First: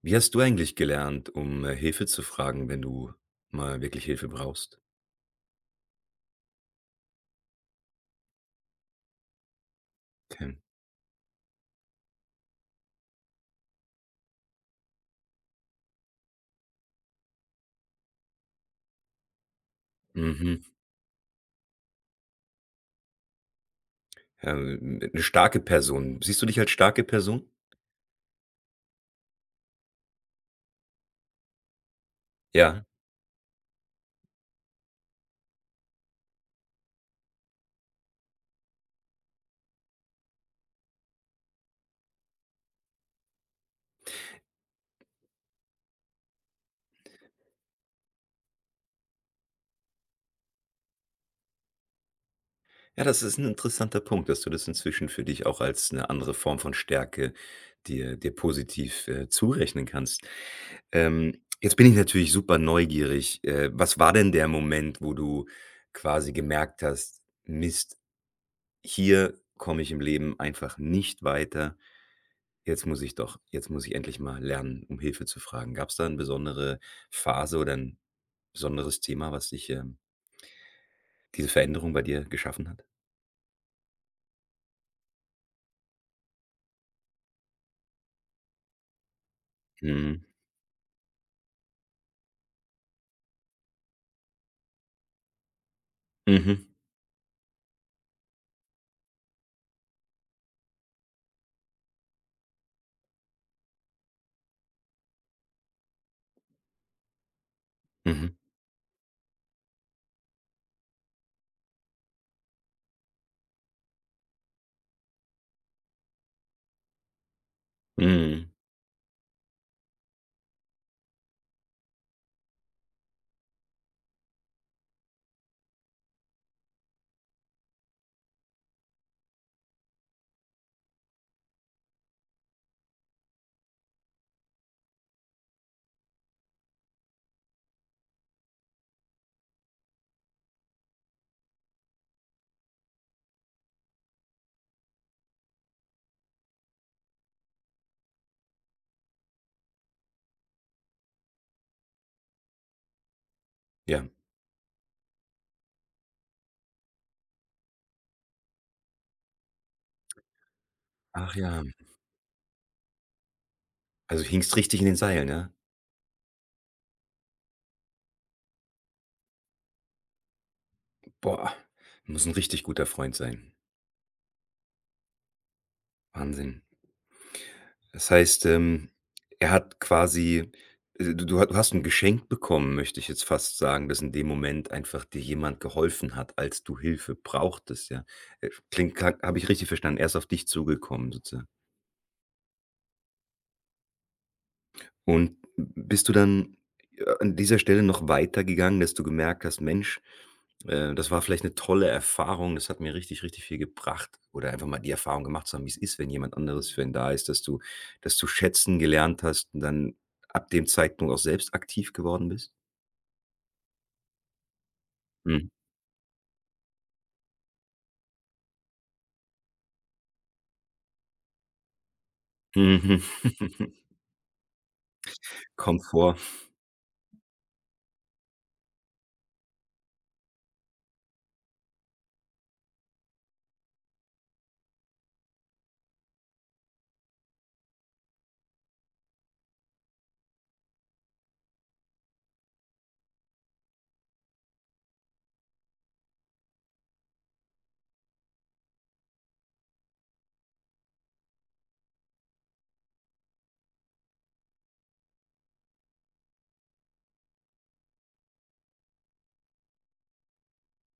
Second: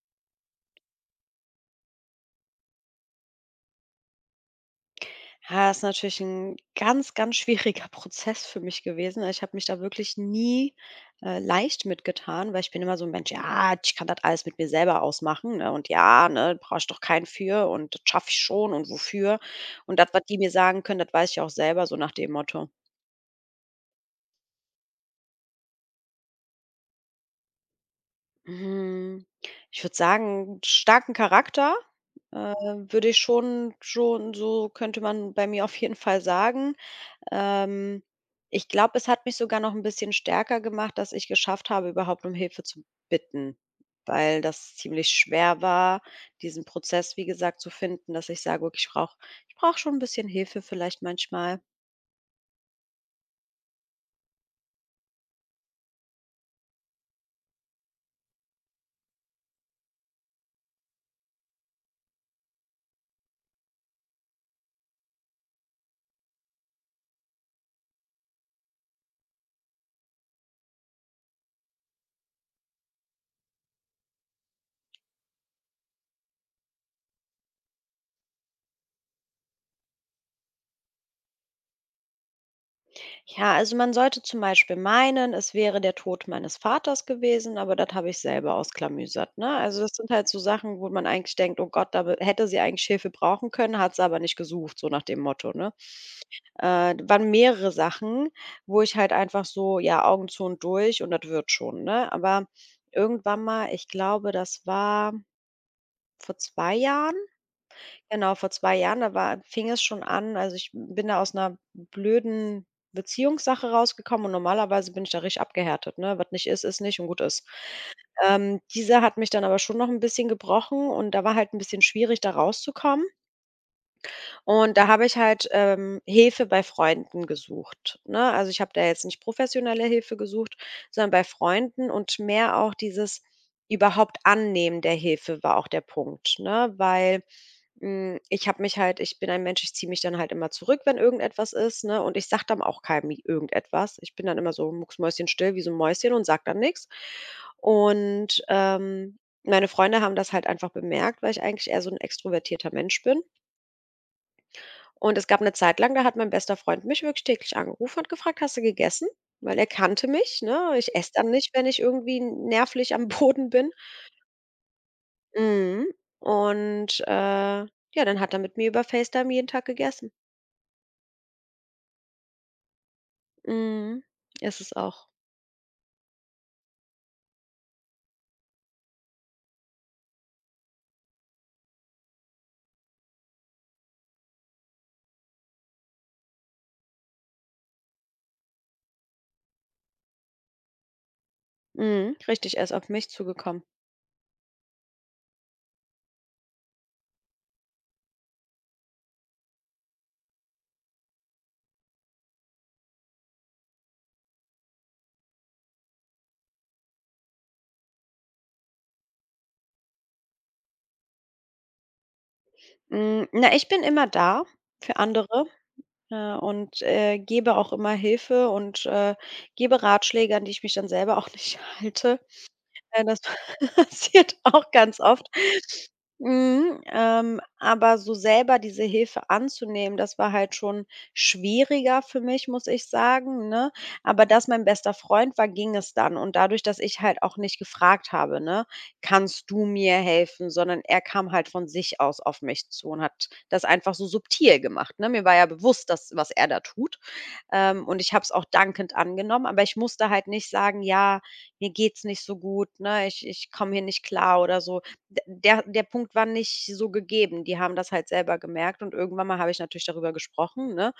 Wie hast du eigentlich gelernt, Hilfe zu fragen, wenn du mal wirklich Hilfe brauchst? Ja, ist natürlich ein ganz, ganz schwieriger Prozess für mich gewesen. Also, ich habe mich da wirklich Okay. nie, leicht mitgetan, weil ich bin immer so ein Mensch: „Ja, ich kann das alles mit mir selber ausmachen, ne, und ja, ne, brauche ich doch keinen für und das schaffe ich schon und wofür?" Und das, was die mir Mhm. sagen können, das weiß ich auch selber, so nach dem Motto. Ja, 'ne starke Person. Siehst du dich als starke Person? Hm, ich würde sagen, starken Charakter, Ja. würde ich schon so könnte man bei mir auf jeden Fall sagen. Ähm, Ich glaube, es hat mich sogar noch ein bisschen stärker gemacht, dass ich geschafft habe, überhaupt um Hilfe zu bitten, weil das ziemlich schwer war, diesen Prozess, wie gesagt, zu finden, dass ich sage: „Okay, ich brauche schon ein bisschen Hilfe vielleicht manchmal." Ja, das ist ein interessanter Punkt, dass du das inzwischen für dich auch als eine andere Form von Stärke dir positiv, zurechnen kannst. Jetzt bin ich natürlich super neugierig. Was war denn der Moment, wo du quasi gemerkt hast: „Mist, hier komme ich im Leben einfach nicht weiter. Jetzt muss ich endlich mal lernen, um Hilfe zu fragen.“ Gab es da eine besondere Phase oder ein besonderes Thema, was dich diese Veränderung bei dir geschaffen hat? Ja, also, man sollte zum Beispiel meinen, es wäre der Tod meines Vaters gewesen, aber das habe ich selber ausklamüsert, ne? Also, das sind Mhm. halt so Sachen, wo man eigentlich denkt: „Oh Gott, da be hätte sie eigentlich Hilfe brauchen können, hat sie aber nicht gesucht", so nach dem Motto, ne? Mhm. Waren mehrere Sachen, wo ich halt einfach so, ja, Augen zu und durch und das wird schon, ne? Aber irgendwann mal, ich glaube, das war vor 2 Jahren, genau, Mhm. vor 2 Jahren, da war fing es schon an. Also, ich bin da aus einer blöden Beziehungssache rausgekommen und normalerweise bin ich da richtig abgehärtet, ne? Was nicht ist, ist nicht und gut ist. Mhm. Diese hat mich dann aber schon noch ein bisschen gebrochen und da war halt ein bisschen schwierig, da rauszukommen. Und da habe ich halt, Hilfe bei Freunden gesucht, ne? Also, ich habe da jetzt nicht professionelle Hilfe gesucht, sondern bei Freunden, und mehr auch dieses überhaupt Annehmen der Hilfe war auch der Punkt, ne? Weil, ich habe mich halt ich bin ein Mensch, ich ziehe mich dann halt immer zurück, wenn irgendetwas ist, ne? Und ich sage dann auch keinem irgendetwas. Ich bin dann immer so mucksmäuschenstill wie so ein Mäuschen und sage dann nichts. Und, meine Freunde haben das halt einfach bemerkt, weil ich eigentlich eher so ein extrovertierter Mensch bin. Ja. Und es gab eine Zeit lang, da hat mein bester Freund mich wirklich täglich angerufen und gefragt: „Hast du gegessen?" Weil er kannte mich, ne? Ich esse dann Ach nicht, ja. wenn ich irgendwie nervlich am Boden bin. Also, hingst richtig in den Seilen, ja? Mhm. Und, ja, dann hat er mit mir über FaceTime jeden Tag gegessen. Boah, muss ein richtig guter Freund sein. Mhm. Ist es auch. Wahnsinn. Das heißt, er hat quasi du hast ein Geschenk bekommen, möchte ich jetzt fast sagen, dass in dem Moment einfach dir jemand geholfen hat, als du Hilfe brauchtest, ja. Klingt, habe ich richtig verstanden, er ist auf dich zugekommen sozusagen? Mhm. Richtig, er ist auf mich zugekommen. Und bist du dann, an dieser Stelle noch weitergegangen, dass du gemerkt hast: „Mensch, das war vielleicht eine tolle Erfahrung, das hat mir richtig, richtig viel gebracht“? Oder einfach mal die Erfahrung gemacht zu haben, wie es ist, wenn jemand anderes für einen da ist, dass du das zu schätzen gelernt hast und dann ab dem Zeitpunkt auch selbst aktiv geworden bist? Hm, na, ich bin immer da für andere, Mhm. Und, gebe auch immer Hilfe und, gebe Ratschläge, an die ich mich dann selber auch nicht halte. Mhm. Das passiert auch ganz oft. Kommt vor. Mhm, aber so selber diese Hilfe anzunehmen, das war halt schon schwieriger für mich, muss ich sagen, ne? Aber dass mein bester Freund war, ging es dann. Und dadurch, dass ich halt auch nicht gefragt habe, ne: „Kannst du mir helfen?", sondern er kam halt von sich aus auf mich zu und hat das einfach so subtil gemacht, ne? Mir war ja bewusst, dass was er da tut, und ich habe es auch dankend angenommen, aber ich musste halt nicht sagen: „Ja, mir geht's nicht so gut, ne? Ich komme hier nicht klar oder so." D Der Punkt war nicht so gegeben. Die haben das halt selber gemerkt und irgendwann mal habe ich natürlich darüber gesprochen, ne?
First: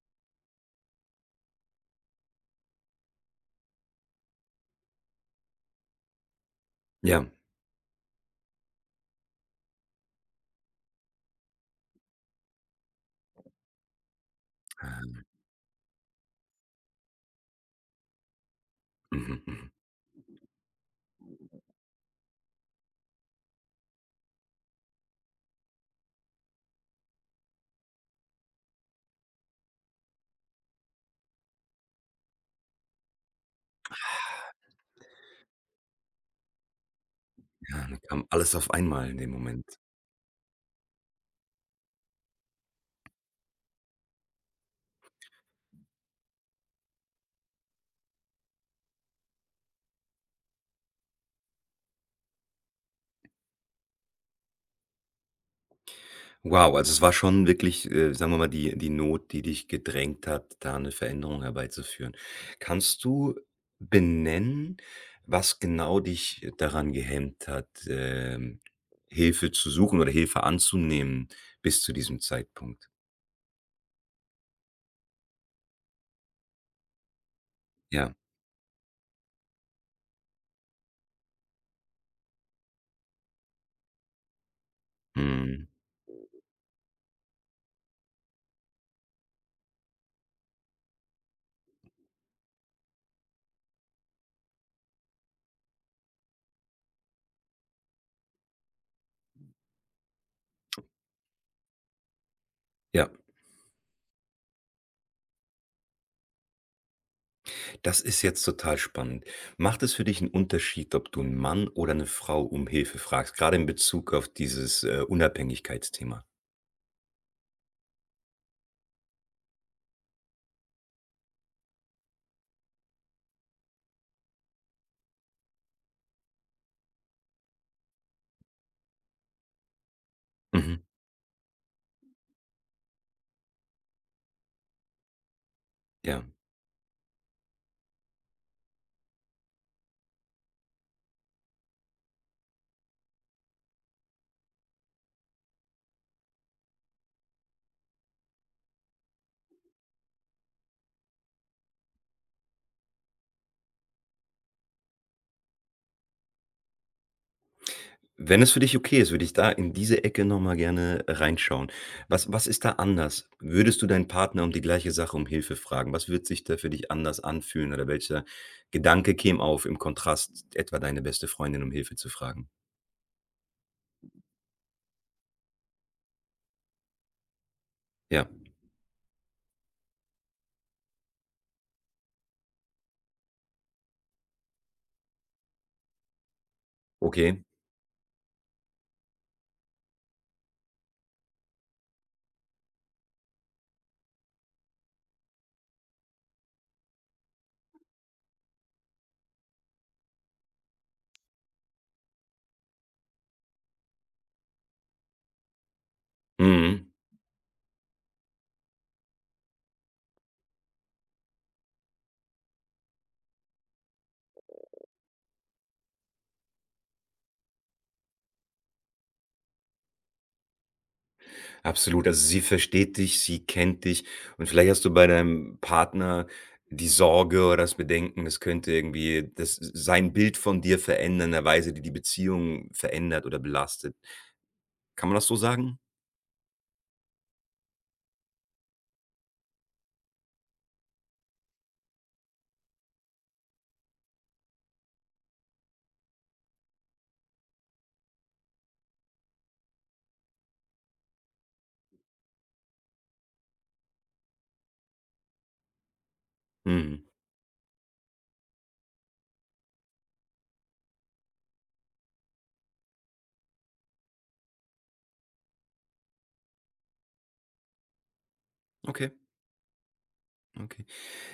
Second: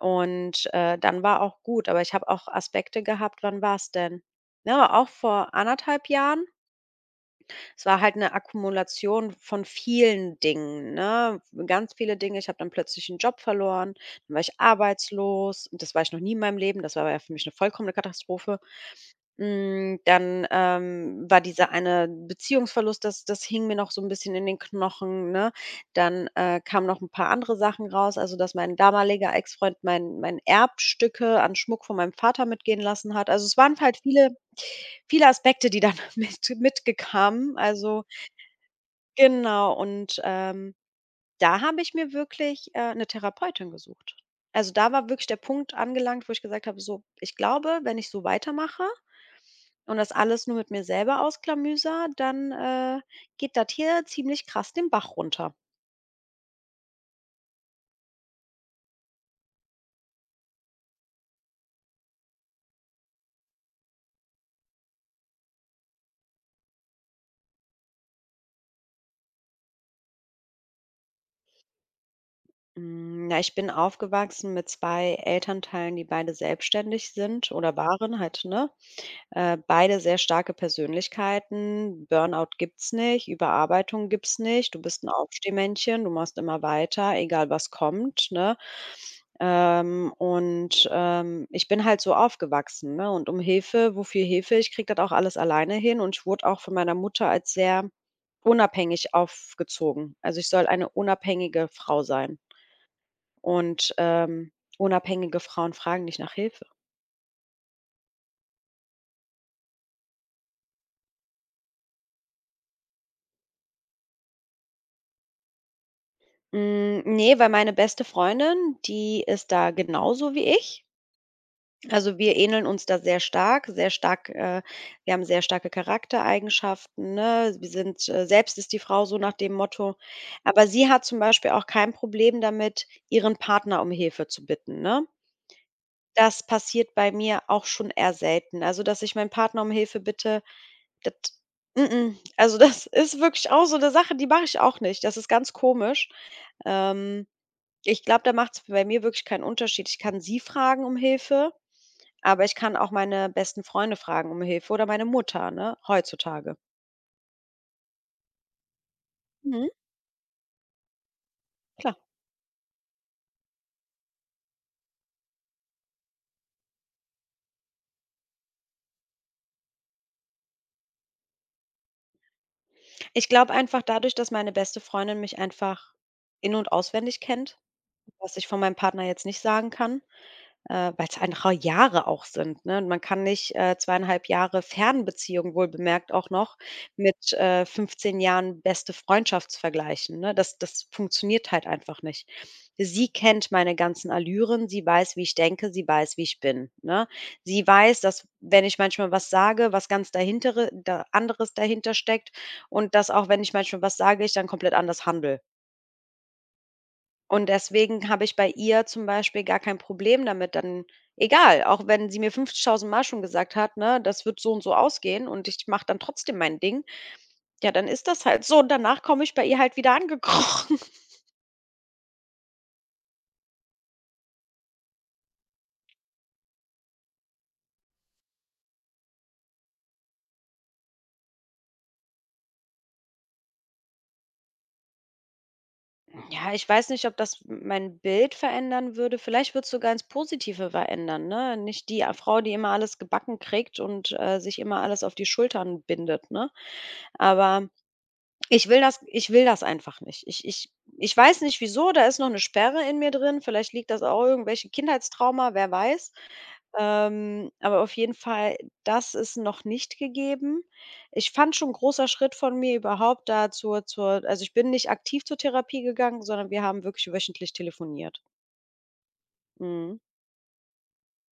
Und, dann war auch gut, aber ich habe auch Aspekte gehabt. Wann war's denn? Ne, auch vor anderthalb Jahren. Ja. Es war halt eine Akkumulation von vielen Dingen, ne? Ganz viele Dinge. Ich habe dann plötzlich 'n Job verloren, dann war ich Ähm. arbeitslos. Und das war ich noch nie in meinem Leben. Das war ja für mich eine vollkommene Katastrophe. Mhm, mhm. Hm, dann, war dieser eine Beziehungsverlust, das das hing mir noch so ein bisschen in den Knochen, ne? Dann, kamen noch ein paar andere Sachen raus, also, dass mein damaliger Ex-Freund mein Erbstücke an Schmuck von meinem Vater mitgehen lassen hat. Also, es waren halt viele viele Aspekte, die dann mitgekamen. Ja, dann Also kam alles auf einmal in dem Moment. genau, und, da habe ich mir wirklich, 'ne Therapeutin gesucht. Also, da war wirklich der Punkt angelangt, wo ich gesagt habe: „So, ich glaube, wenn ich so weitermache und das alles nur mit mir selber ausklamüser, dann, geht das hier ziemlich krass den Bach runter." Wow, also es war schon wirklich, sagen wir mal, die Not, die dich gedrängt hat, da eine Veränderung herbeizuführen. Kannst du benennen, was genau dich daran gehemmt hat, Hilfe zu suchen oder Hilfe anzunehmen bis zu diesem Zeitpunkt? Hm, na, ich bin aufgewachsen mit 2 Elternteilen, die beide selbstständig sind oder Ja, waren halt, ne? Beide sehr starke Persönlichkeiten. Burnout gibt's nicht, Überarbeitung gibt's nicht. Du bist 'n mhm. Aufstehmännchen, du machst immer weiter, egal was kommt, ne? Und, ich bin halt so aufgewachsen, ne, und um Hilfe, wofür Hilfe? Ich kriege das auch alles alleine hin und ich wurde auch von meiner Mutter als sehr unabhängig aufgezogen. Also, ich soll eine unabhängige Frau sein Ja, und, unabhängige Frauen fragen nicht nach Hilfe. das ist jetzt total spannend. Macht es für dich einen Unterschied, ob du einen Mann oder eine Frau um Hilfe fragst, gerade in Bezug auf dieses, Unabhängigkeitsthema? Hm, ne, weil meine beste Freundin, die ist da genauso wie ich. Also, wir ähneln uns da sehr stark, sehr stark, wir haben sehr starke Charaktereigenschaften, ne? Wir sind, „Selbst ist die Frau", so nach dem Motto. Aber Mhm, sie hat zum Beispiel auch kein Problem damit, ihren Partner um Hilfe zu bitten, ne? ja. Das passiert bei mir auch schon eher selten. Also, dass ich meinen Partner um Hilfe bitte, das m m. Also, das ist wirklich auch so eine Sache, die mache ich auch nicht. Das ist ganz komisch. Ähm Ich glaube, da macht es bei mir wirklich keinen Unterschied. Ich kann sie fragen um Hilfe, aber ich kann auch meine besten Freunde fragen um Hilfe oder meine Mutter, ne, heutzutage. Wenn es für dich okay ist, würde ich da Mhm, in diese Ecke noch mal gerne reinschauen. klar. Was ist da anders? Würdest du deinen Partner um die gleiche Sache um Hilfe fragen? Was wird sich da für dich anders anfühlen oder welcher Gedanke käme auf im Kontrast, etwa deine beste Freundin um Hilfe zu fragen? Ich glaube einfach dadurch, dass meine beste Freundin mich einfach in und auswendig kennt, Ja, was ich von meinem Partner jetzt nicht sagen kann. Weil's einfach Jahre auch sind, ne. Und man kann nicht, 2,5 Jahre Fernbeziehung, wohl bemerkt, auch noch mit, okay. 15 Jahren beste Freundschaft vergleichen, ne? Das das funktioniert halt einfach nicht. Sie kennt meine ganzen Allüren, sie weiß, wie ich denke, sie weiß, wie ich bin, ne? Sie weiß, dass, wenn ich manchmal was sage, was ganz dahintere da anderes dahinter steckt, und dass auch, wenn ich manchmal was sage, ich dann komplett anders handle. Mhm. Und deswegen habe ich bei ihr zum Beispiel gar kein Problem damit. Dann, egal, auch wenn sie mir 50.000 Mal schon gesagt hat, ne, das wird so und so ausgehen und ich mache dann trotzdem mein Ding. Ja, dann ist das halt so und danach komme ich bei ihr halt wieder angekrochen. Absolut. Also, sie versteht dich, sie kennt dich und vielleicht hast du bei deinem Partner die Sorge oder das Bedenken, das könnte irgendwie das sein Bild von dir verändern, in 'ner Weise, die die Beziehung verändert oder belastet. Kann man das so sagen? Ja, ich weiß nicht, ob das mein Bild verändern würde. Vielleicht würde es sogar ins Positive verändern, ne? Nicht die, Frau, die immer alles gebacken kriegt und, sich immer alles auf die Schultern bindet, ne? Aber ich will das einfach nicht. Ich weiß nicht wieso, da ist noch eine Sperre in mir drin. Vielleicht liegt das auch irgendwelche Kindheitstrauma, wer weiß. Mhm. Aber auf jeden Fall, das ist noch nicht gegeben. Ich fand schon ein großer Schritt von mir überhaupt da zur zur also, ich bin nicht aktiv zur Therapie gegangen, sondern wir haben wirklich wöchentlich telefoniert. Okay, Mhm. okay.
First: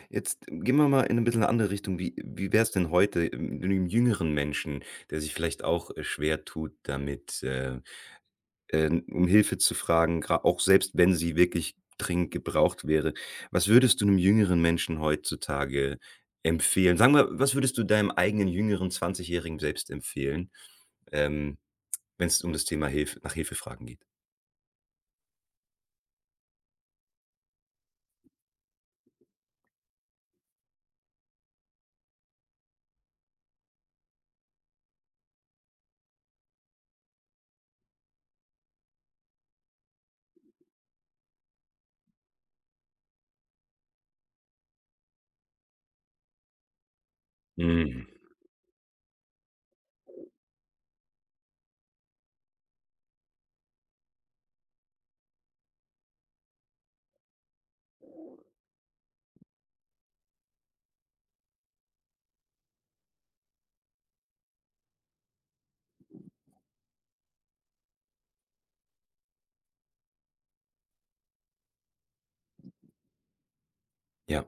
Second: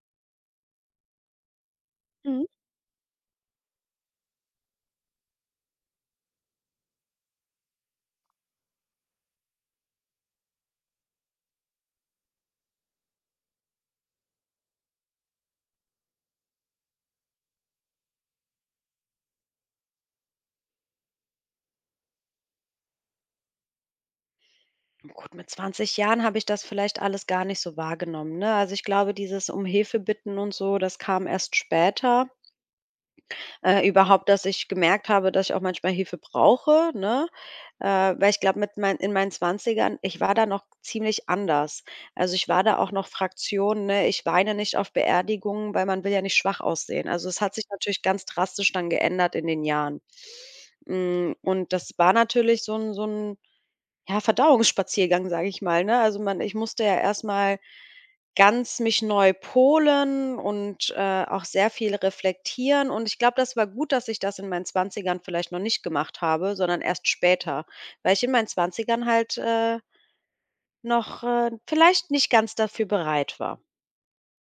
Jetzt gehen wir mal in 'ne bisschen eine andere Richtung. Wie Mhm. wie wär's denn heute mit 'nem jüngeren Menschen, der sich vielleicht auch, schwer tut damit, um Hilfe zu fragen, gra auch selbst wenn sie wirklich dringend gebraucht wäre. Was würdest du einem jüngeren Menschen heutzutage empfehlen? Sagen wir, was würdest du deinem eigenen jüngeren Zwanzigjährigen selbst empfehlen, ähm, wenn es um das Thema Hilfe nach Hilfe fragen geht? Gut, mit 20 Jahren habe ich das vielleicht alles gar nicht so wahrgenommen, ne? Also, ich glaube, dieses um Hilfe bitten und so, das kam erst später. Überhaupt, dass ich gemerkt habe, dass ich auch manchmal Hilfe brauche, ne? Äh, Weil ich glaube, mit mein in meinen Zwanzigern, ich war da noch ziemlich anders. Also, ich war da auch noch Fraktion, ne, ich weine nicht auf Beerdigungen, weil man will ja nicht schwach aussehen. Also, es hat sich natürlich Mhm. ganz drastisch dann geändert in den Jahren. Hm, und das war natürlich so ein ja, Verdauungsspaziergang, sage ich mal, ne? Also, man ich musste ja erstmal ganz mich neu polen und, auch sehr viel reflektieren. Und ich glaube, das war gut, dass ich das in meinen Zwanzigern vielleicht noch nicht gemacht habe, sondern erst später, weil ich in meinen Zwanzigern halt, noch, vielleicht nicht ganz dafür bereit war. Ja,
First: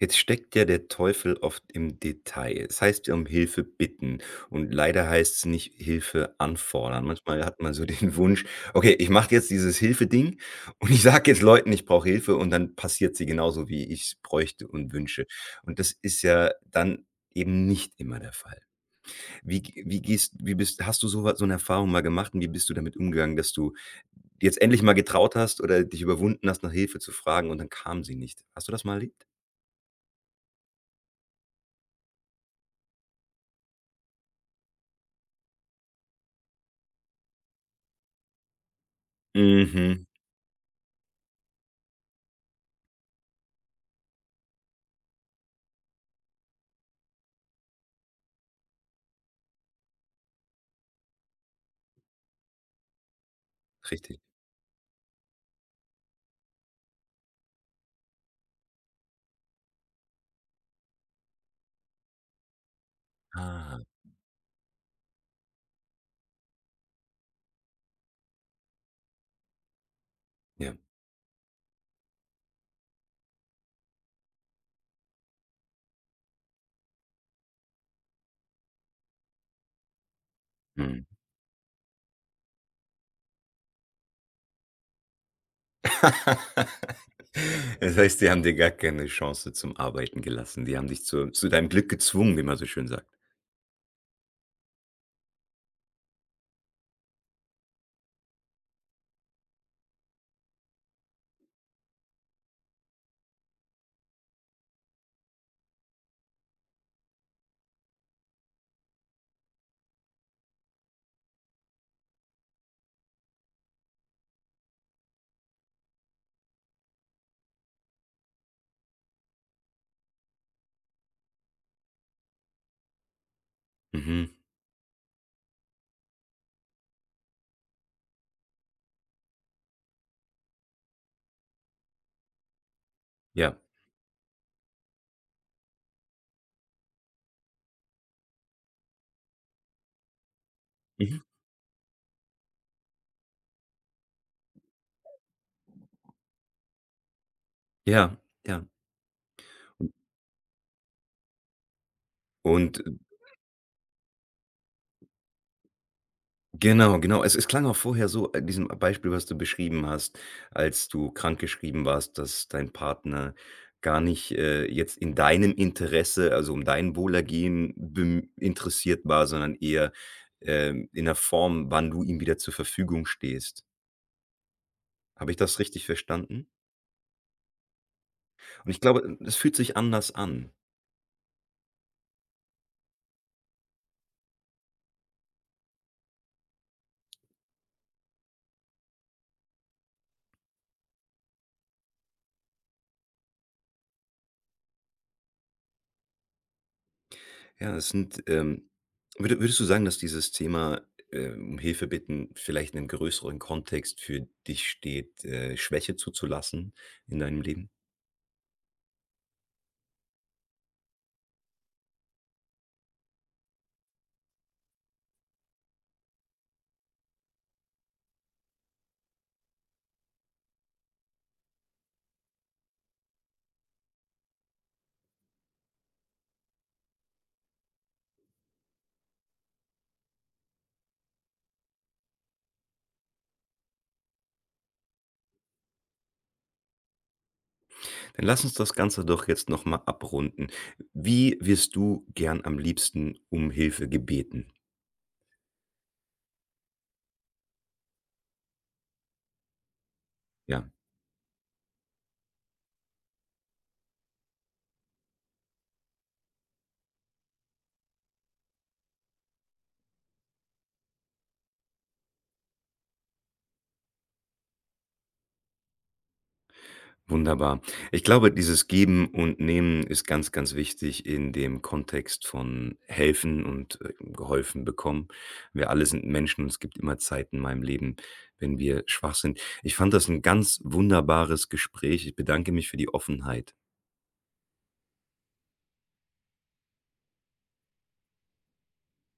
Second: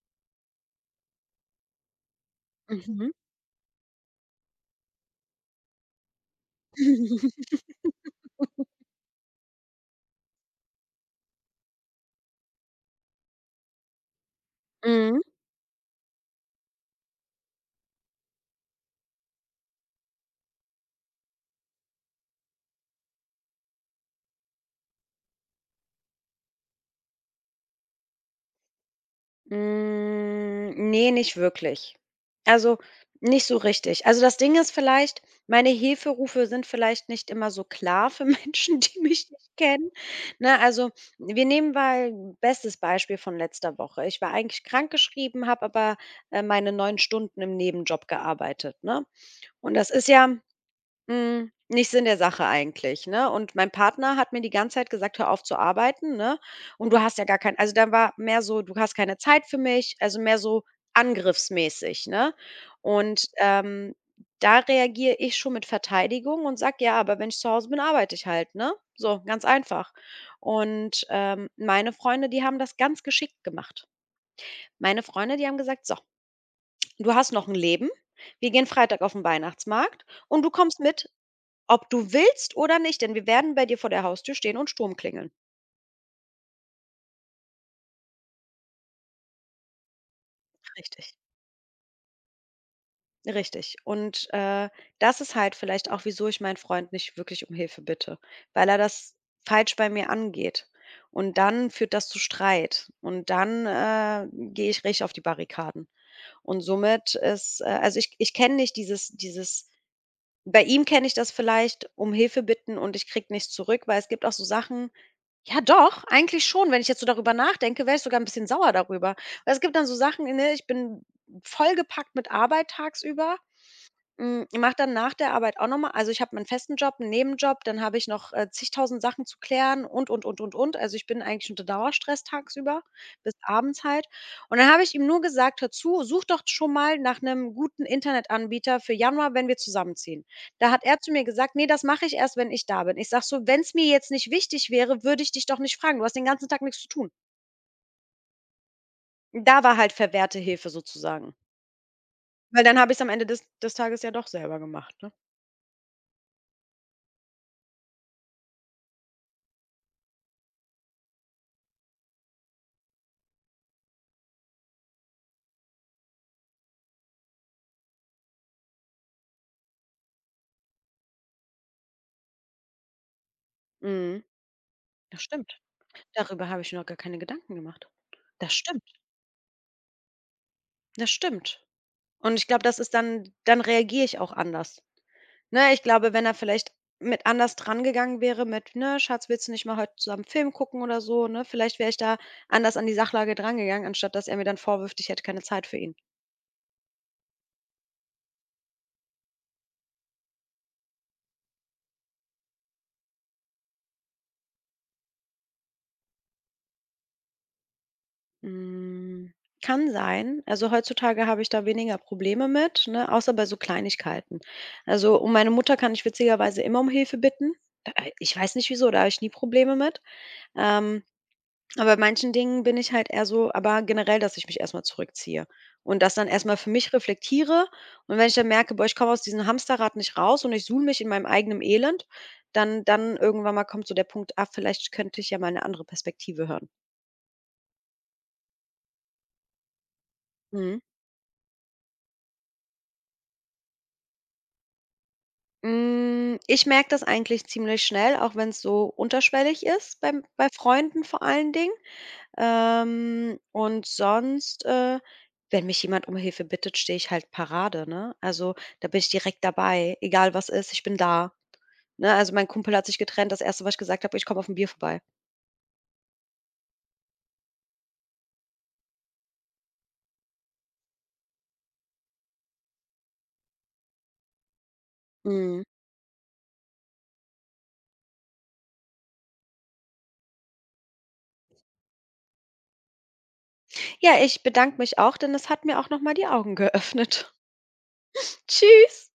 jetzt steckt ja der Teufel oft im Detail. Es heißt Mhm. ja um Hilfe bitten und leider heißt es nicht Hilfe anfordern. Manchmal hat man so den Wunsch: „Okay, ich mache jetzt dieses Hilfe-Ding und ich sage jetzt Leuten, ich brauche Hilfe“ und dann passiert sie genauso, wie ich's bräuchte und Mhm. wünsche. Und das ist ja dann eben nicht immer der Fall. Wie g wie gehst wie bist hast du so wa so eine Erfahrung mal gemacht und wie bist du damit umgegangen, dass du jetzt endlich mal getraut hast oder dich überwunden hast, nach Hilfe zu fragen und dann kam sie nicht? Hast du das mal erlebt? Hm, ne, nicht wirklich. Also, nicht so richtig. Also, das Ding ist vielleicht, meine Hilferufe sind vielleicht nicht immer so klar für Menschen, die mich nicht kennen, Mhm, ne? Also, wir nehmen mal bestes Beispiel von letzter Woche. Ich war eigentlich krankgeschrieben, habe aber, meine 9 Stunden im Nebenjob gearbeitet, ne? Und das ist ja nicht Sinn der Sache eigentlich, ne? Und mein Partner richtig. hat mir die ganze Zeit gesagt: „Hör auf zu arbeiten, ne? Und du hast ja gar kein." Also, dann war mehr so: „Du hast keine Zeit für mich", also, mehr so angriffsmäßig, ne? Und, Ah, da reagiere ich schon mit Verteidigung und sage: „Ja, aber wenn ich zu Hause bin, arbeite ich halt, ne?“ So, ganz einfach. ja. Und, meine Freunde, die haben das ganz geschickt gemacht. Meine Freunde, die haben gesagt: „So, du hast noch ein Leben. Wir gehen Freitag auf den Weihnachtsmarkt und du kommst Mhm. mit, ob du willst oder nicht, denn wir werden bei dir vor der Haustür stehen und Sturm klingeln. Das heißt, die haben dir gar keine Chance zum Arbeiten gelassen. Die haben dich Richtig. Zu deinem Glück gezwungen, wie man so schön sagt. Richtig. Und, das ist halt vielleicht auch, wieso ich meinen Freund nicht wirklich um Hilfe bitte, weil er das falsch bei mir angeht. Und dann führt das zu Streit und dann, gehe ich richtig auf die Barrikaden. Und somit ist also ich kenne nicht dieses bei ihm kenne ich das vielleicht, um Hilfe bitten und ich krieg nichts zurück, weil es gibt auch so Sachen. Ja doch, eigentlich schon. Wenn ich jetzt so darüber nachdenke, wäre ich sogar ein bisschen sauer darüber. Weil es gibt dann so Sachen, ne, ich bin vollgepackt mit Arbeit tagsüber. Mhm. Ich mache dann nach der Arbeit auch noch mal, also, ich habe meinen festen Job, 'n Nebenjob, dann habe ich noch, zigtausend Sachen zu klären und, und. Also, ich bin eigentlich unter Dauerstress tagsüber bis Ja. abends halt. Und dann habe ich ihm nur gesagt: „Hör zu, such doch schon mal nach einem guten Internetanbieter für Januar, wenn wir zusammenziehen.“ Da hat er zu Mhm. mir gesagt: nee, das mache ich erst, wenn ich da bin.“ Ich sage so: wenn es mir jetzt nicht wichtig wäre, würde ich dich doch nicht fragen. Du hast den ganzen Tag nichts zu tun.“ Ja, ja. Da war halt verwehrte Hilfe sozusagen, weil dann Und habe ich's am Ende des Tages ja doch selber gemacht, ne? genau, genau. Es klang auch vorher so in diesem Beispiel, was du beschrieben hast, als du krankgeschrieben warst, dass dein Partner gar nicht, jetzt in deinem Interesse, also um dein Wohlergehen bem interessiert war, sondern eher, in der Form, wann du ihm wieder zur Verfügung stehst. Mhm, das Habe ich das stimmt. richtig verstanden? Darüber habe ich mir noch gar keine Gedanken gemacht. Das Und ich stimmt, glaube, es fühlt sich anders an. das stimmt. Und ich glaube, das ist dann reagiere ich auch anders. Ne, ich glaube, wenn er vielleicht mit anders drangegangen wäre mit: „Ne, Schatz, willst du nicht mal heute zusammen Film gucken oder so“, ne? Vielleicht wäre ich da anders an die Sachlage drangegangen, anstatt dass er mir dann vorwirft, ich hätte keine Zeit für ihn. Ja, es sind, würde würdest du sagen, dass dieses Thema, um Hilfe bitten vielleicht in 'nem größeren Kontext für dich steht, Schwäche zuzulassen in deinem Leben? Hm, kann sein. Also, heutzutage habe ich da weniger Probleme mit, ne, außer bei so Kleinigkeiten. Also, um meine Mutter kann ich witzigerweise immer um Hilfe bitten. Da ich weiß nicht wieso, da habe ich nie Probleme mit. Ähm Aber bei manchen Dingen bin ich halt eher so, aber generell, dass ich mich erstmal zurückziehe und das dann erstmal für mich reflektiere. Und wenn ich dann merke: „Boah, ich komme aus diesem Hamsterrad nicht raus und ich suhl mich in meinem eigenen Elend“, dann irgendwann mal kommt so der Punkt: „Ah, vielleicht könnte ich ja mal eine andere Perspektive hören.“ Dann lass uns das Ganze doch jetzt noch mal abrunden. Mhm. Wie wirst du gern am liebsten um Hilfe gebeten? Hm, ich merke das eigentlich ziemlich schnell, auch wenn es so unterschwellig ist bei Ja. Freunden vor allen Dingen. Und sonst, wenn mich jemand um Hilfe bittet, stehe ich halt Parade, ne? Also, da bin ich direkt dabei, egal was ist, ich bin da. Ne, also mein Kumpel hat sich getrennt. Das erste, was ich gesagt habe: „Ich komme auf ein Bier vorbei.“ Wunderbar. Ich glaube, dieses Geben und Nehmen ist ganz, ganz wichtig in dem Kontext von helfen und, geholfen bekommen. Mhm. Wir alle sind Menschen und es gibt immer Zeiten in meinem Leben, wenn wir schwach sind. Ich fand das ein ganz wunderbares Gespräch. Ich bedanke mich für die Offenheit. Ja, ich bedanke mich auch, denn es hat mir auch noch mal die Augen geöffnet. Tschüss.